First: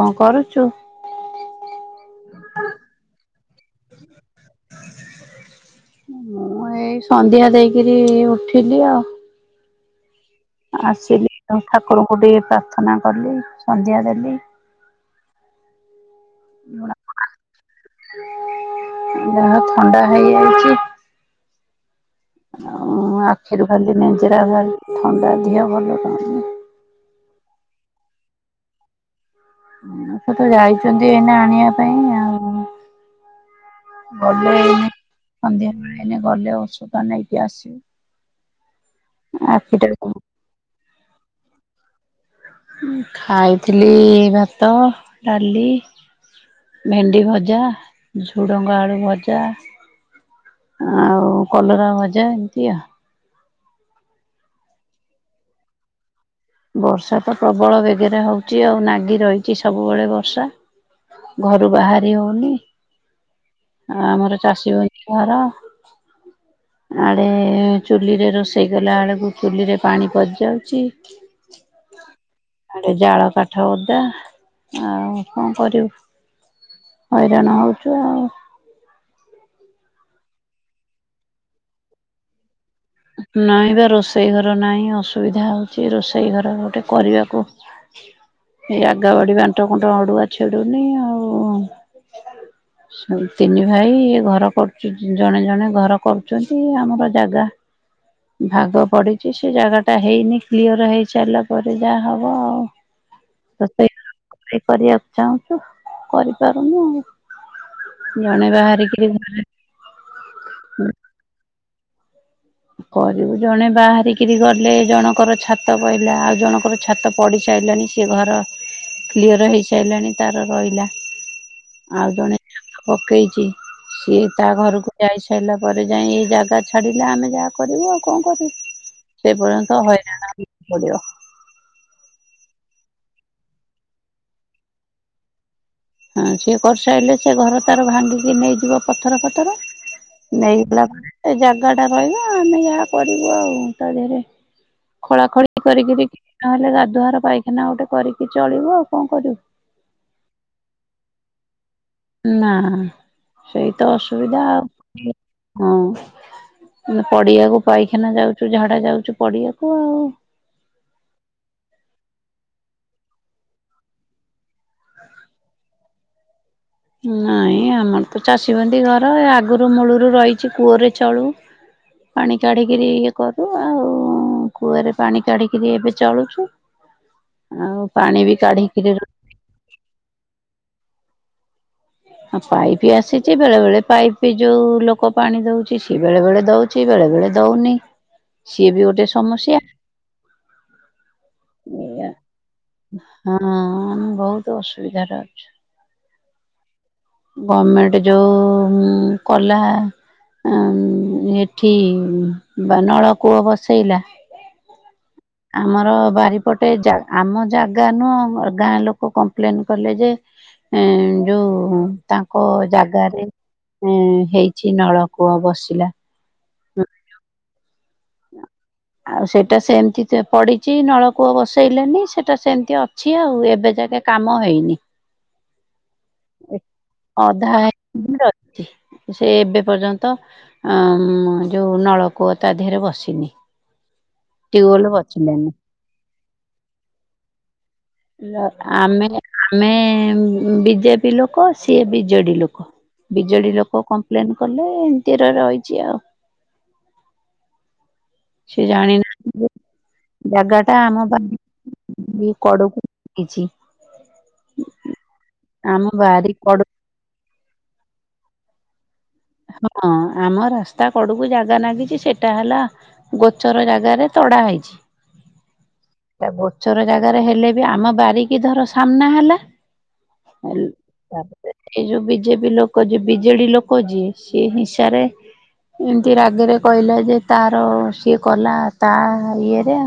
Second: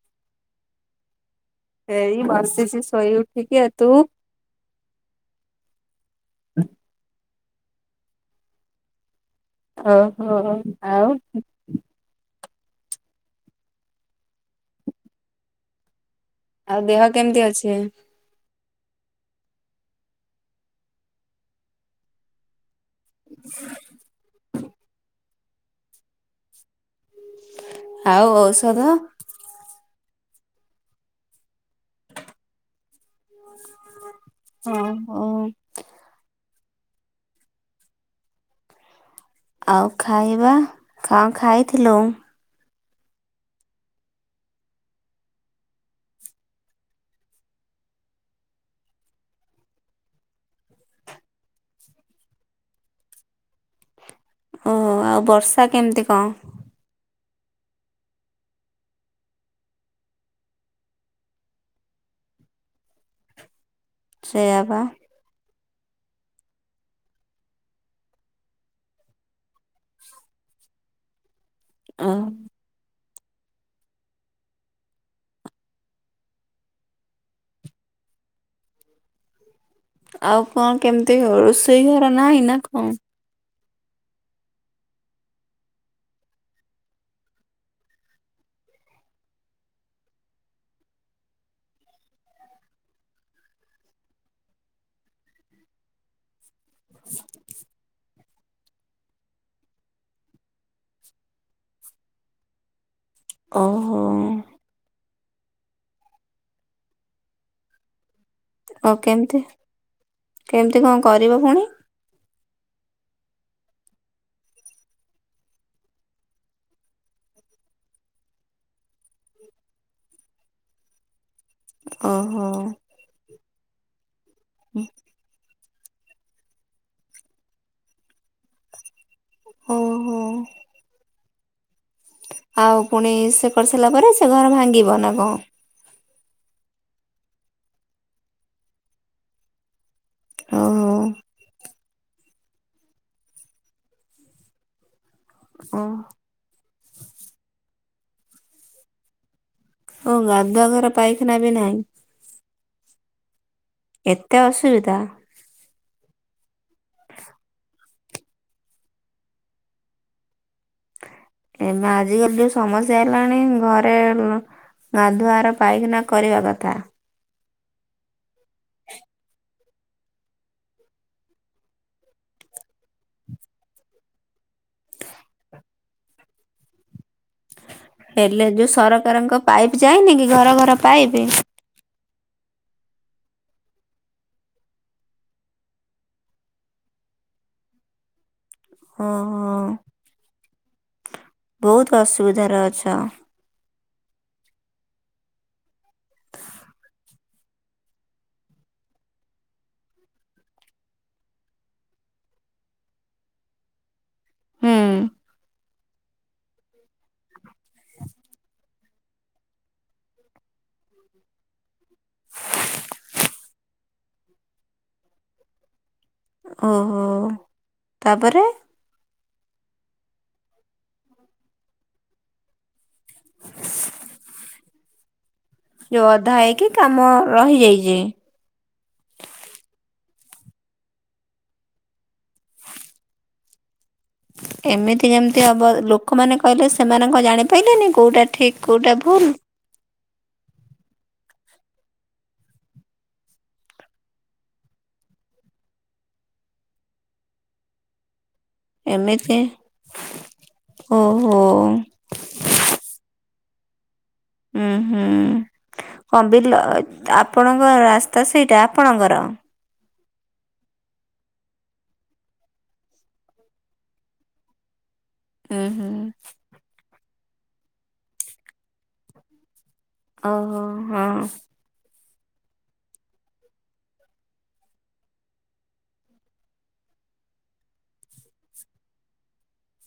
କଣ କରୁଛୁ? ଏଇ ବସିଛି ଶୋଇ ଉଠିକି ଆଉ ତୁ? ମୁଁ ଏଇ ସନ୍ଧ୍ୟା ଦେଇକିରି ଉଠିଲି ଆଉ। ଓହୋ ଆଉ। ଆସିଲି ଠାକୁରଙ୍କୁ ଟିକେ ପ୍ରାର୍ଥନା କଲି ସନ୍ଧ୍ୟା ଦେଲି। ଆଉ ଦେହ କେମିତି ଅଛି? ଦେହ ଥଣ୍ଡା ହେଇଯାଇଛି। ଆଉ ଆଖିରୁ ଖାଲି ନେଜେରା ଥଣ୍ଡା ଦେହ ଭଲ କ ଆଉ ଔଷଧ? ସେ ତ ଯାଇଛନ୍ତି ଏଇନା ଆଣିବା ପାଇଁ ଆଉ ଗଲେ ଏଇନେ ଓହୋ ସନ୍ଧ୍ୟାବେଳେ ଗଲେ ଔଷଧ ନେଇକି ଆସିବୁ। ଆଉ ଆଖିଟାକୁ ଖାଇବା କଣ ଖାଇଥିଲୁ? ଖାଇଥିଲି ଭାତ ଡାଲି ଭେଣ୍ଡି ଭଜା ଝୁଡଙ୍ଗା ଆଳୁ ଭଜା। ଆଉ କଲରା ଭଜା ଏମିତି ଆଉ ଓହୋ ଆଉ ବର୍ଷା କେମିତି କଣ? ବର୍ଷା ତ ପ୍ରବଳ ବେଗରେ ହଉଛି ଆଉ ନାଗି ରହିଛି ସବୁବେଳେ ବର୍ଷା। ଘରୁ ବାହାରି ହଉନି। ଆ ଆମର ସେଇଆ ଚାଷୀ ପା ବାସୀ ଘର। ଆଡେ ଚୁଲିରେ ରୋଷେଇ ଗଲା ବେଳକୁ ଚୁଲି ରେ ପାଣି ପସିଯାଉଛି। ଓ [unintelligible] କାଠ ଓଦା ଆଉ କଣ କରିବୁ ହଇରାଣ ହେଉଛୁ ଆଉ। ଆଉ କଣ କେମିତି ରୋଷେଇ ଘର ନାହିଁ ନା କଣ? ନାଇଁ ବା ରୋଷେଇ ଘର ନାହିଁ ଅସୁବିଧା ହଉଛି ରୋଷେଇ ଘର ଗୋଟେ କରିବାକୁ ଏଇ ଜଗା ବାଡି ବାଣ୍ଟ କୁଣ୍ଟ ଅଡୁଆ ଛିଡୁନି ଆଉ ତିନି ଭାଇ ଘର କରୁଛି ଜଣେ ଜଣେ ଘର କରୁଛନ୍ତି ଆମର ଜାଗା ଭାଗ ପଡିଛି ସେ ଜାଗା ଟା ହେଇନି କ୍ଲିଅର ହେଇ ସାରିଲା ପରେ ଯାହା ହବ ଆଉ। ତ ଓହୋ ସେଇ କରିବାକୁ ଚାହୁଁଛୁ କରିପାରୁନୁ ଆଉ। ଜଣେଇବା ଓ କେମିତି କେମିତି କଣ କରିବ ପୁଣି? କରିବୁ ଜଣେ ବାହାରିକିରି ଗଲେ ଜଣଙ୍କର ଛାତ ପଡ଼ିଲା ଆଉ ଜଣଙ୍କର ଛାତ ପଡ଼ି ସାରିଲାଣି ସେ ଘର କ୍ଲିଅର ହେଇସାରିଲାଣି ତାର ରହିଲା ଆଉ ଜଣେ ଓହୋ ପକେଇଛି ସିଏ ତା ଘରକୁ ଯାଇ ସାରିଲା ପରେ ଯାଇ ଏଇ ଜାଗା ଛାଡିଲେ ଆମେ ଯାହା କରିବୁ ଆଉ କଣ କରିବୁ ସେ ପର୍ଯ୍ୟନ୍ତ ଓହୋ ହଇରାଣ ହବାକୁ ପଡିବ। ଆଉ ପୁଣି ସେ କରିସାରିଲା ପରେ ସେ ଘର ଭାଙ୍ଗିବ ନା କଣ? ହଁ ସିଏ କରିସାରିଲେ ସେ ଘର ତାର ଭାଙ୍ଗିକି ନେଇଯିବ ପଥର ଫଥର ନେଇଗଲା ଓହୋ ପରେ ଏ ଜାଗାଟା ରହିବ ଆମେ ଯା କରିବୁ ଆଉ ତା ଦେହରେ ଖୋଳାଖୋଳି ଓ କରିକିରି ନହେଲେ ଗାଧୁଆ ଘର ପାଇଖାନା ଗୋଟେ କରିକି ଚଳିବୁ ଆଉ କଣ କରିବୁ। ହଁ ଗାଧୁଆଘର ପାଇଖାନା ବି ନାହିଁ। ନା ସେଇ ତ ଅସୁବିଧା ଆଉ ହଁ ପଡ଼ିଆକୁ ପାଇଖାନା ଯାଉଛୁ ଝାଡା ଯାଉଛୁ ପଡ଼ିଆକୁ ଆଉ। ଏବେ ଆଜିକାଲି ଯେଉଁ ସମସ୍ୟା ହେଲାଣି ଘରେ ଲୋ ଗାଧୁଆଘର ପାଇଖାନା କରିବା କଥା ନାଇଁ ଆମର ତ ଚାଷୀ ବଣ୍ଡି ଘର ଆଗରୁ ମୂଳରୁ ରହିଛି କୂଅରେ ଚଳୁ ପାଣି କାଢ଼ିକିରି ଇଏ କରୁ ଆଉ କୂରେ ପାଣି କାଢ଼ିକିରି ଏବେ ଚଳୁଛୁ ଆଉ ପାଣି ବି ହେଲେ ଯୋଉ କାଢ଼ିକିରି ସରକାରଙ୍କ ପାଇପ୍ ଯାଇନି କି ଘର ଘର ପାଇପ୍? ହଁ ପାଇପ୍ ଆସିଛି ବେଳେ ବେଳେ ପାଇପ୍ ଯୋଉ ଲୋକ ପାଣି ଦଉଛି ସିଏ ବେଳେ ବେଳେ ଦଉଛି ଛି ବେଳେ ବେଳେ ଦଉନି। ସିଏ ବି ଗୋଟେ ଓହୋ ସମସ୍ୟା ବହୁତ ଏୟା। ଅସୁବିଧାରେ ଅଛ ହଁ ଆମେ ବହୁତ ଅସୁବିଧାରେ ଅଛୁ। ଗମେଣ୍ଟ ଯୋଉ ହୁଁ କଲା ଉଁ ଏଠି ବା ନଳକୂଅ ବସେଇଲା ହୁଁ ଆମର ବାରିପଟେ ଯା ଆମ ଜାଗା ନୁହଁ ଗାଁ ଲୋକ କମ୍ପ୍ଲେନ କଲେ ଯେ ଏ ଯୋଉ ତାଙ୍କ ଜାଗାରେ ଏଁ ହେଇଛି ନଳକୂଅ ବସିଲା। ଓହୋ ତାପରେ ଆଉ ସେଇଟା ସେମିତି ପଡିଛି ନଳକୂଅ ବସେଇଲେନି ସେଟା ସେମିତି ଅ ଅଛି ଆଉ ଏବେ ଯାକେ କାମ ହେଇନି। ଯୋଉ ଅଧା ହେଇକି କାମ ଅଧା ରହିଯାଇଛି? ହେଇକି ସେ ଏବେ ପର୍ଯ୍ୟନ୍ତ ଅ ମ୍ ଯୋଉ ନଳକୂଅ ତା ଦେହରେ ବ ବସିନି। ଟ୍ୟୁବଲ ଏମିତି କେମିତି ବସିଲାନି। ହବ ଲୋକମାନେ କହିଲେ ସେମାନ କଣ ଜାଣିପାରିଲେନି କୋଉଟା ଠିକ୍ କୋଉଟା ଆମେ ଭୁଲ? ଆମେ ବିଜେପି ଲୋକ ସିଏ ବିଜେଡ଼ି ଲୋକ। ବିଜେଡ଼ି ଲୋକ କମ୍ପ୍ଲେନ୍ କଲେ ଏମିତିରେ ରହିଛି ଆଉ। ସେ ଜାଣିନାନ୍ତି ଏମିତି ଯେ ଜାଗା ଟା ଆମ ଓହୋ ପାଇଁ ମୁ କଡ଼କୁ ହେଇଛି। ଉଁ ହୁଁ ବାରି କଣ କଡ ବିଲ ଆପଣଙ୍କ ରାସ୍ତା ସେଇଟା ଆପଣଙ୍କର? ହଁ ଆମ ରାସ୍ତା କଡୁକୁ ଜାଗା ଲାଗିଛି ସେଟା ହେଲା ଗୋଚର ଜାଗାରେ ତଡ଼ା ହେଇଛି। ଉଁ। ଗୋଚର ଜାଗାରେ ହେଲେ ବି ଆମ ବାରିକି ଧର ସାମ୍ନା ହେଲା। ଓହୋ ହଁ ଏଇ ଯୋଉ ବିଜେପି ଲୋକ ଯୋଉ ବିଜେଡି ଲୋକ ଯିଏ। ସିଏ ହିଂସାରେ ଏମିତି ରାଗରେ କହିଲା ଯେ ତାର ସିଏ କଲା ତା ଇଏରେ।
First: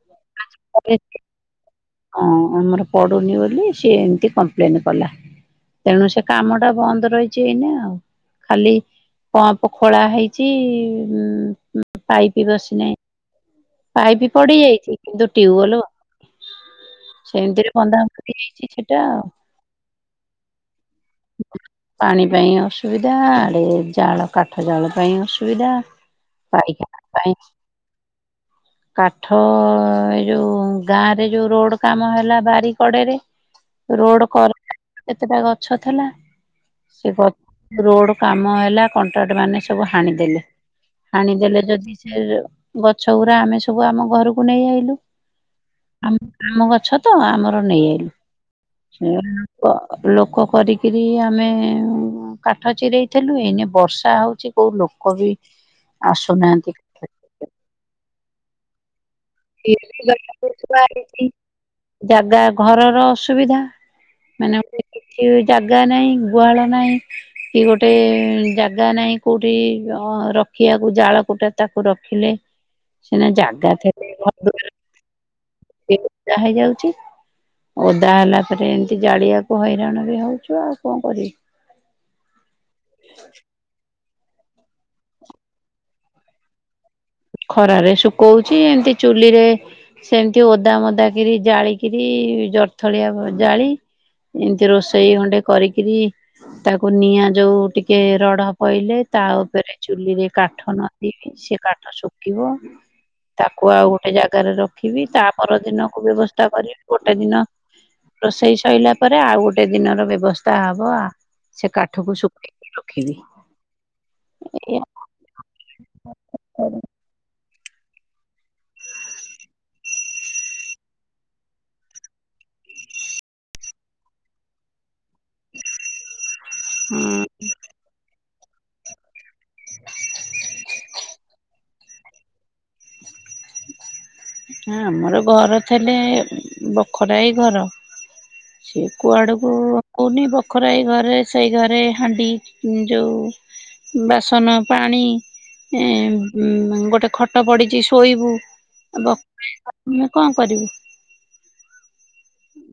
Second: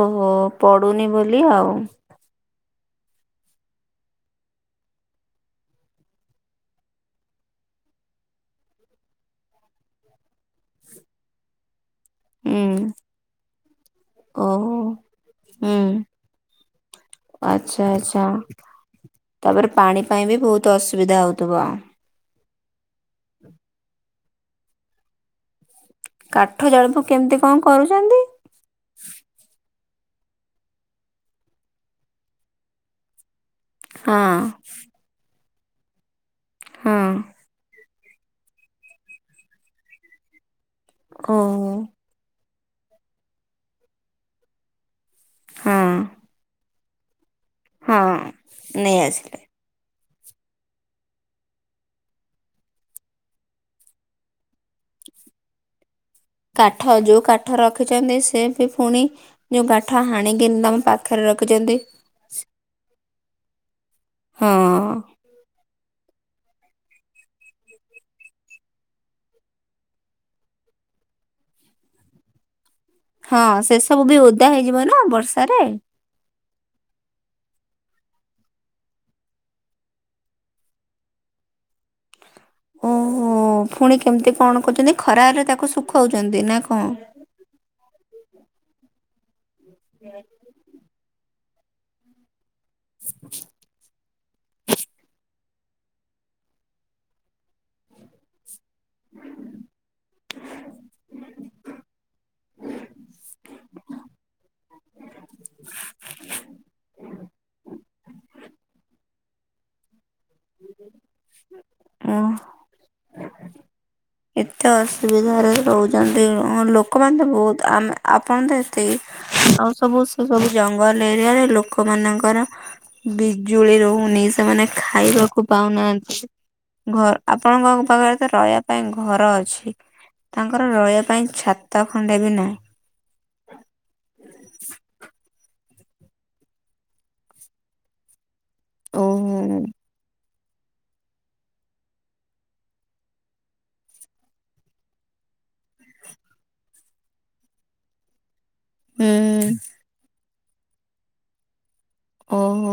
ଓହୋ ପଡୁନି ବୋଲି ଆଉ। ଓହୋ ପଡୁନି ବୋଲି ସିଏ ଏମିତି କମ୍ପ୍ଲେନ୍ କଲା। ତେଣୁ ସେ କାମ ଟା ବନ୍ଦ ରହିଛି ଏଇନା ଆଉ। ଖାଲି ପମ୍ପ ଖୋଳା ହେଇଛି ଉଁ ପାଇପ୍ ହୁଁ ବସିନାହିଁ। ପାଇପ ପଡି ଓହୋ ଯାଇଛି କିନ୍ତୁ ହୁଁ ଟିୱଲ ବସିନି। ଆଚ୍ଛା ଆଛା ତାପରେ ପାଣି ପାଇଁ ବି ବହୁତ ଅସୁବିଧା ହୋଉଥିବ। ପାଣି ପାଇଁ ଅସୁବିଧା ଆଡେ ଜାଳ କାଠ ଜାଳ ପାଇଁ ଅସୁବିଧା। କାଠ ପାଇଖାନା ଜାଳକୁ ପାଇଁ କେମିତି କଣ କରୁଚନ୍ତି। କାଠ ଏ ଯୋଉ ଗାଁ ରେ ଯୋଉ ରୋଡ କାମ ହେଲା ବାରି କଡେରେ ହଁ ରୋଡ କରରେ କେତେଟା ଗଛ ଥିଲା ହଁ ସେ ଗଛ ରୋଡ କାମ ହେଲା କଣ୍ଟ୍ରାକ୍ଟମାନେ ସବୁ ହାଣିଦେଲେ ହାଣିଦେଲେ ଓହୋ ଯଦି ସେ ଗଛ ଗୁରା ଆମେ ସବୁ ଆମ ଘରକୁ ନେଇ ଆଇଲୁ। ହଁ ଆମ ଗଛ ତ ଆମର ନେଇ ଆଇଲୁ ହଁ ନେଇ ସେ ଆସିଲେ କ ଲୋକ କରିକିରି ଆମେ କାଠ ଚିରେଇଥିଲୁ ଏଇନେ ବର୍ଷା ହୋଉଛି କୋଉ ଲୋକ ବି ଆସୁ କାଠ ଯୋଉ କାଠ ରଖିଛନ୍ତି ସେ ବି ପୁଣି ଯୋଉ କାଠ ହାଣିକିନି ତମ ପାଖରେ ରଖିଚନ୍ତି। ଜାଗା ଘରର ଅସୁବିଧା ହଁ ମାନେ ଟିକେ ଜାଗା ନାହିଁ ଗୁହାଳ ନାହିଁ। କି ଗୋଟେ ଜାଗା ନାହିଁ କୋଉଠି ଅ ରଖିବାକୁ ଜାଳ କୁଟା ତାକୁ ରଖିଲେ ସିନା ହଁ ଜାଗା ସେ ସବୁ ବି ଓଦା ହେଇଯିବ ନା ବର୍ଷାରେ। ସିଏ ଓଦା ହେଇଯାଉଚି। ଓଦା ହେଲା ପରେ ଏମିତି ଜାଳିଆକୁ ହଇରାଣ ବି ହୋଉଛୁ ଆଉ କଣ କରିବୁ। ଓ ହୋ ଫୁଣି କେମିତି କଣ କରୁଚନ୍ତି ଖରାରେ ତାକୁ ଶୁଖୋଉଚନ୍ତି ନା କଣ? ଖରାରେ ଶୁକୋଉଚି ଏମିତି ଚୁଲିରେ ସେମିତି ଓଦା ମଦା କି ରି ଜାଳିକିରି ଜରିଥଳିଆ ଜାଳି ଏମିତି ରୋଷେଇ ଗଣ୍ଡେ କରିକିରି ତାକୁ ନିଆଁ ଯୋଉ ଟିକେ ରଡ ପଇଲେ ତା ଉପରେ ଚୁଲିରେ କାଠ ନ ଥିବି ସେ କାଠ ଶୁଖିବ ତାକୁ ଆଉ ଗୋଟେ ଜାଗାରେ ରଖିବି ତା ପର ଦିନକୁ ବ୍ୟବସ୍ଥା କରିବି ଗୋଟେ ଦିନ ରୋଷେଇ ସଇଲା ପରେ ଆଉ ଗୋଟେ ଦିନର ବ୍ୟବସ୍ଥା ତା ହବ ସେ ଓ କାଠକୁ ଶୁଖେଇକି ରଖିବି। ଏତେ ଏଇଆ। ଅସୁବିଧାରେ ରହୁଚନ୍ତି ଅ ଲୋକ ଲୋକମାନେ ତ ବହୁତ ଆମେ ଆପଣ ତ ଏତିକି ଆଉ ସବୁ ସେ ସବୁ ଜଙ୍ଗଲ ଏରିଆରେ ଲୋକ ମାନଙ୍କର ବିଜୁଳି ରହୁନି ସେମାନେ ଖାଇବାକୁ କୁ ପାଉନାହାଁନ୍ତି ହୁଁ ଘର ଆପଣଙ୍କ ପାଖରେ ରହିବା ପାଇଁ ଘର ଅଛି ତାଙ୍କର ରହିବା ପାଇଁ ଛାତ ଖଣ୍ଡେ ବି ନାହିଁ। ହ ଆମର ଘର ଥିଲେ ବଖରାଏ ଘର। ସିଏ କୁଆଡକୁ ଓହୋ କହୁନି ବ ବଖରାଇ ଘରେ ସେଇ ଘରେ ହାଣ୍ଡି ଯୋଉ ବାସନ ପାଣି ଏ ଉଁ ଗୋଟେ ଖଟ ପଡିଛି ଶୋଇବୁ ହୁଁ ବ ମାନେ କଣ କରିବୁ। ଓହୋ।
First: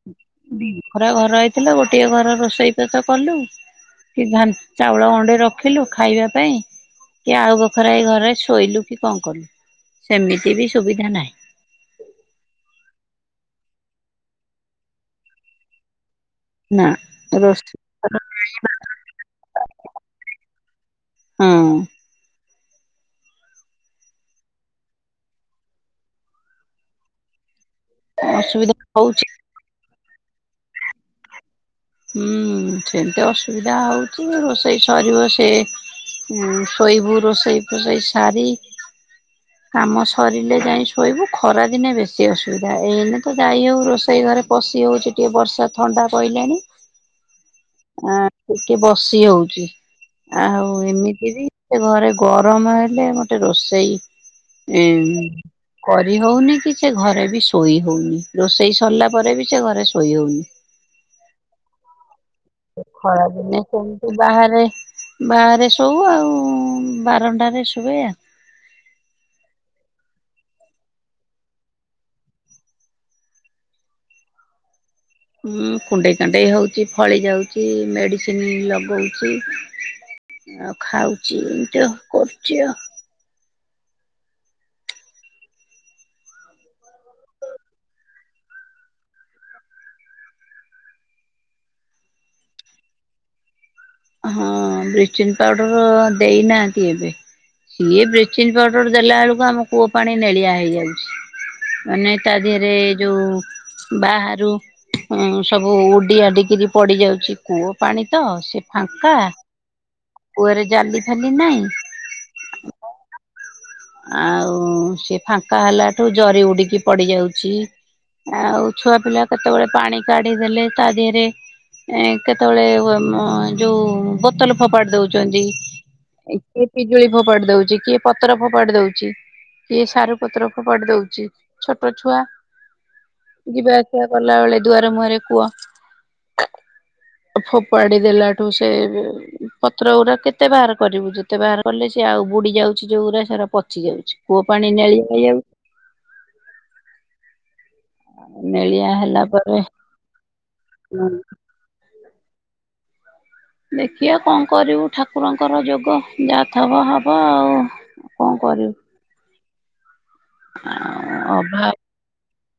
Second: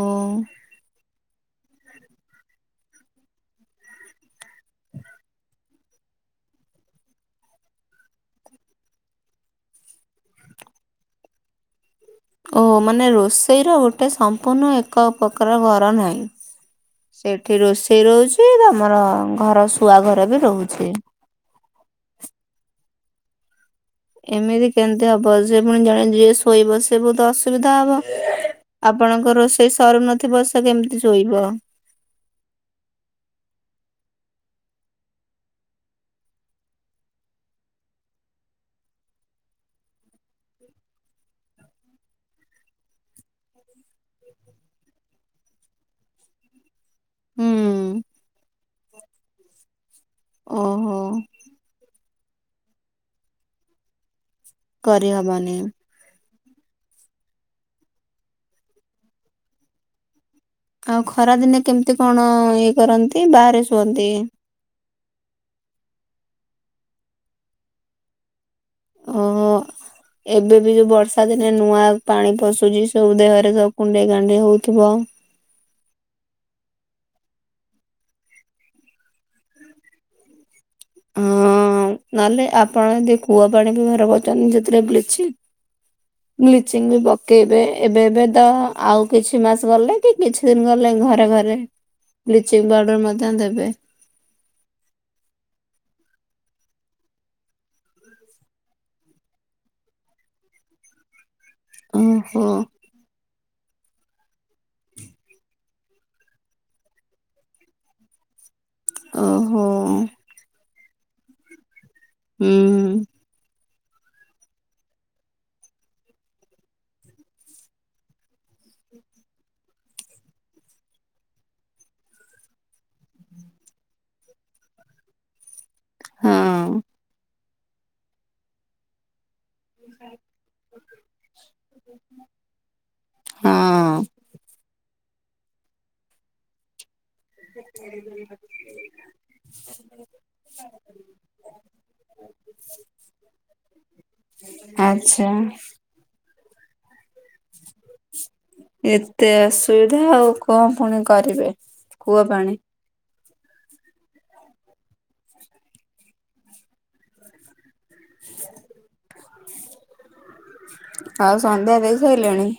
ଦି ବଖରା ଘର ହେଇଥିଲେ ଗୋଟିଏ ଘର ରୋଷେଇବାସ କଲୁ। କି ଧାନ, ଚାଉଳ ଗଣ୍ଡେ ରଖିଲୁ ଖାଇବା ପାଇଁ। କି ଆଉ ବଖରାରେ ଘରେ ଶୋଇଲୁ କି କଣ କଲୁ ସେମିତି ବି ସୁବିଧା ନାହିଁ। ଓ ମାନେ ରୋଷେଇର ଗୋଟେ ସମ୍ପୂର୍ଣ୍ଣ ଏକ ପ୍ରକାର ଘର ନାହିଁ। ନା ସେଠି ରୋଷେଇ ରହୁଛି ତମର ଘର ଶୁଆ ଘର ବି ରହୁଛି। ହୁଁ। ଏମିତି କେମତି ହବ ଯେ ପୁଣି ଜଣେ ଯିଏ ଶୋଇବ ସେ ବହୁତ ଅସୁବିଧା ହବ। ଅସୁବିଧା ହଉଛି। ଆପଣଙ୍କ ରୋଷେଇ ସରୁନଥିବ ସେ କେମିତି ଶୋଇବ। ହୁଁ ସେମିତି ଅସୁବିଧା ହଉଛି ରୋଷେଇ ସରିବ ସେ ଉ ଶୋଇବୁ ରୋଷେଇ ଫୋସେଇ ସାରି କାମ ସରିଲେ ଯାଇ ଶୋଇବୁ ଖରା ଦିନେ ବେଶୀ ଅସୁବିଧା ଏଇନେ ତ ଯାଇ ହଉ ରୋ ରୋଷେଇ ଘରେ ପଶି ହଉଛି ଟିକେ ବର୍ଷା ଥଣ୍ଡା ପଇଲାଣି। ହୁଁ ଆ ଟିକେ ବସି ହଉଛି ଆଉ ଓହୋ। ଏମିତି ବି ଘରେ ଗରମ ହେଲେ ମୋଟେ ରୋଷେଇ ଏମ୍ କରିହବନି କରି ହଉନି କି ସେ ଘରେ ବି ଶୋଇ ହଉନି। ରୋଷେଇ ସରିଲା ପରେ ବି ସେ ଘରେ ଶୋଇ ହଉନି। ଆଉ ଖରା ଦିନେ କେମିତି କଣ ଇଏ କରନ୍ତି ବାହାରେ ଶୁଅନ୍ତି? ଘରେ ବାହାରେ ଶୋଉ ଆଉ ବାରଣ୍ଡାରେ ସୁଏ। ଓହୋ ହ ଏବେ ବି ଯୋଉ ବର୍ଷା ଦିନେ ନୂଆ ପାଣି ପଶୁଛି ସବୁ ଦେହରେ ସବୁ କୁଣ୍ଡେଇ କାଣ୍ଡେଇ ହଉଥିବ। ହୁଁ କୁଣ୍ଡେଇ କାଣ୍ଡେଇ ହଉଛି ଫଳି ଯାଉଛି ମେଡିସିନ ଲଗଉଛି। ଆଉ ଖାଉଛି ହଁ ଏମିତି ନହେଲେ କରୁଛି ଆଉ। ଆପଣ ଯଦି କୂଅ ପାଣି ବ୍ଯବହାର କରୁଛନ୍ତି ସେତେବେଳେ ବ୍ଲିଚିଂ ହ ବ୍ଲିଚିଂ ବି ପକେଇବେ ଏବେ ଏବେ ତ ଆଉ କିଛି ମାସ ଗଲେ କି କିଛି ସେ ଦିନ ଗଲେ ଘରେ ଘରେ ବ୍ଲିଚିଙ୍ଗ ପାଉଡର ମଧ୍ୟ ଦେବେ। ହଁ ବ୍ଲିଚିଂ ପାଉଡର ଦେଇନାହାନ୍ତି ଏବେ। ସିଏ ବ୍ଲିଚିଂ ପାଉଡର ଦେଲା ବେଳକୁ ଆମ କୂଅ ପାଣି ନେଳିଆ ହେଇଯାଉଛି। ମାନେ ତା ଓହୋ ଦେହରେ ଯୋଉ ବାହାରୁ ଉଁ ସବୁ ଉଡିଆଡିକିରି ପଡି ଯାଉଛି କୂଅ ପାଣି ତ ସେ ଫାଙ୍କା ଓହୋ କୁଅରେ ଜାଲି ଫାଲି ନାହିଁ? ହୁଁ। ଆଉ ସେ ଫାଙ୍କା ହେଲାଠୁ ଜରି ଉଡିକି ପଡି ଯାଉଛି। ଆଉ ଛୁଆ ପିଲା କେତେବେଳେ ପାଣି କାଢିଦେଲେ ତା ଦେହରେ ଏ କେତେବେଳେ ମ ଯୋଉ ବୋତଲ ଫୋପାଡି ଦଉଛନ୍ତି। କିଏ ହଁ। ପିଜୁଳି ଫୋପାଡି ଦଉଛି କିଏ ପତ୍ର ଫୋପାଡି ଦଉଛି। କିଏ ସାରୁ ପତ୍ର ଫୋପାଡି ଦଉଛି ଛୋଟ ଛୁଆ ଯିବା ହଁ ଆସିବା ଲା ବେଳେ ଦୁଆର ମୁହଁରେ କୁଅ। ଫୋପଡି ଦେଲାଠୁ ସେ ପତ୍ର ଗୁଡା କେତେ ବାହାର କରିବୁ ଯେତେ ବାହାର କଲେ ସିଏ ଆଉ ବୁଡି ଯାଉଛି ଯୋଉଗୁଡା ସେରା ପଚି କୂଅ ପାଣି ନେଳି ଆଚ୍ଛା [unintelligible] ନେଳିଆ ହେଲା ଏତେ ପରେ ଅସୁବିଧା ଆଉ କଣ ପୁଣି କରିବି କୂଅ ପାଣି। ଦେଖିବା କଣ କରିବୁ ଠାକୁରଙ୍କର ଯୋଗ ଯାହା ଧବ ହବ ଆଉ। କଣ କରିବୁ। ଆଉ ସନ୍ଧ୍ୟା ଦେଇ ସାଇଲଣି।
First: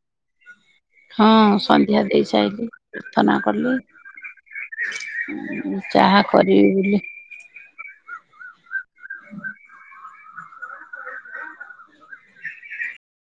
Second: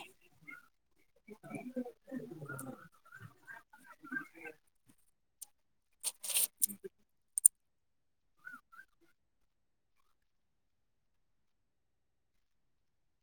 ହଁ ସନ୍ଧ୍ୟା ଦେଇ ସାଇଲି। ପ୍ରାର୍ଥନା କଲି। ଚାହା କରିବି ବୋଲି [inaudible]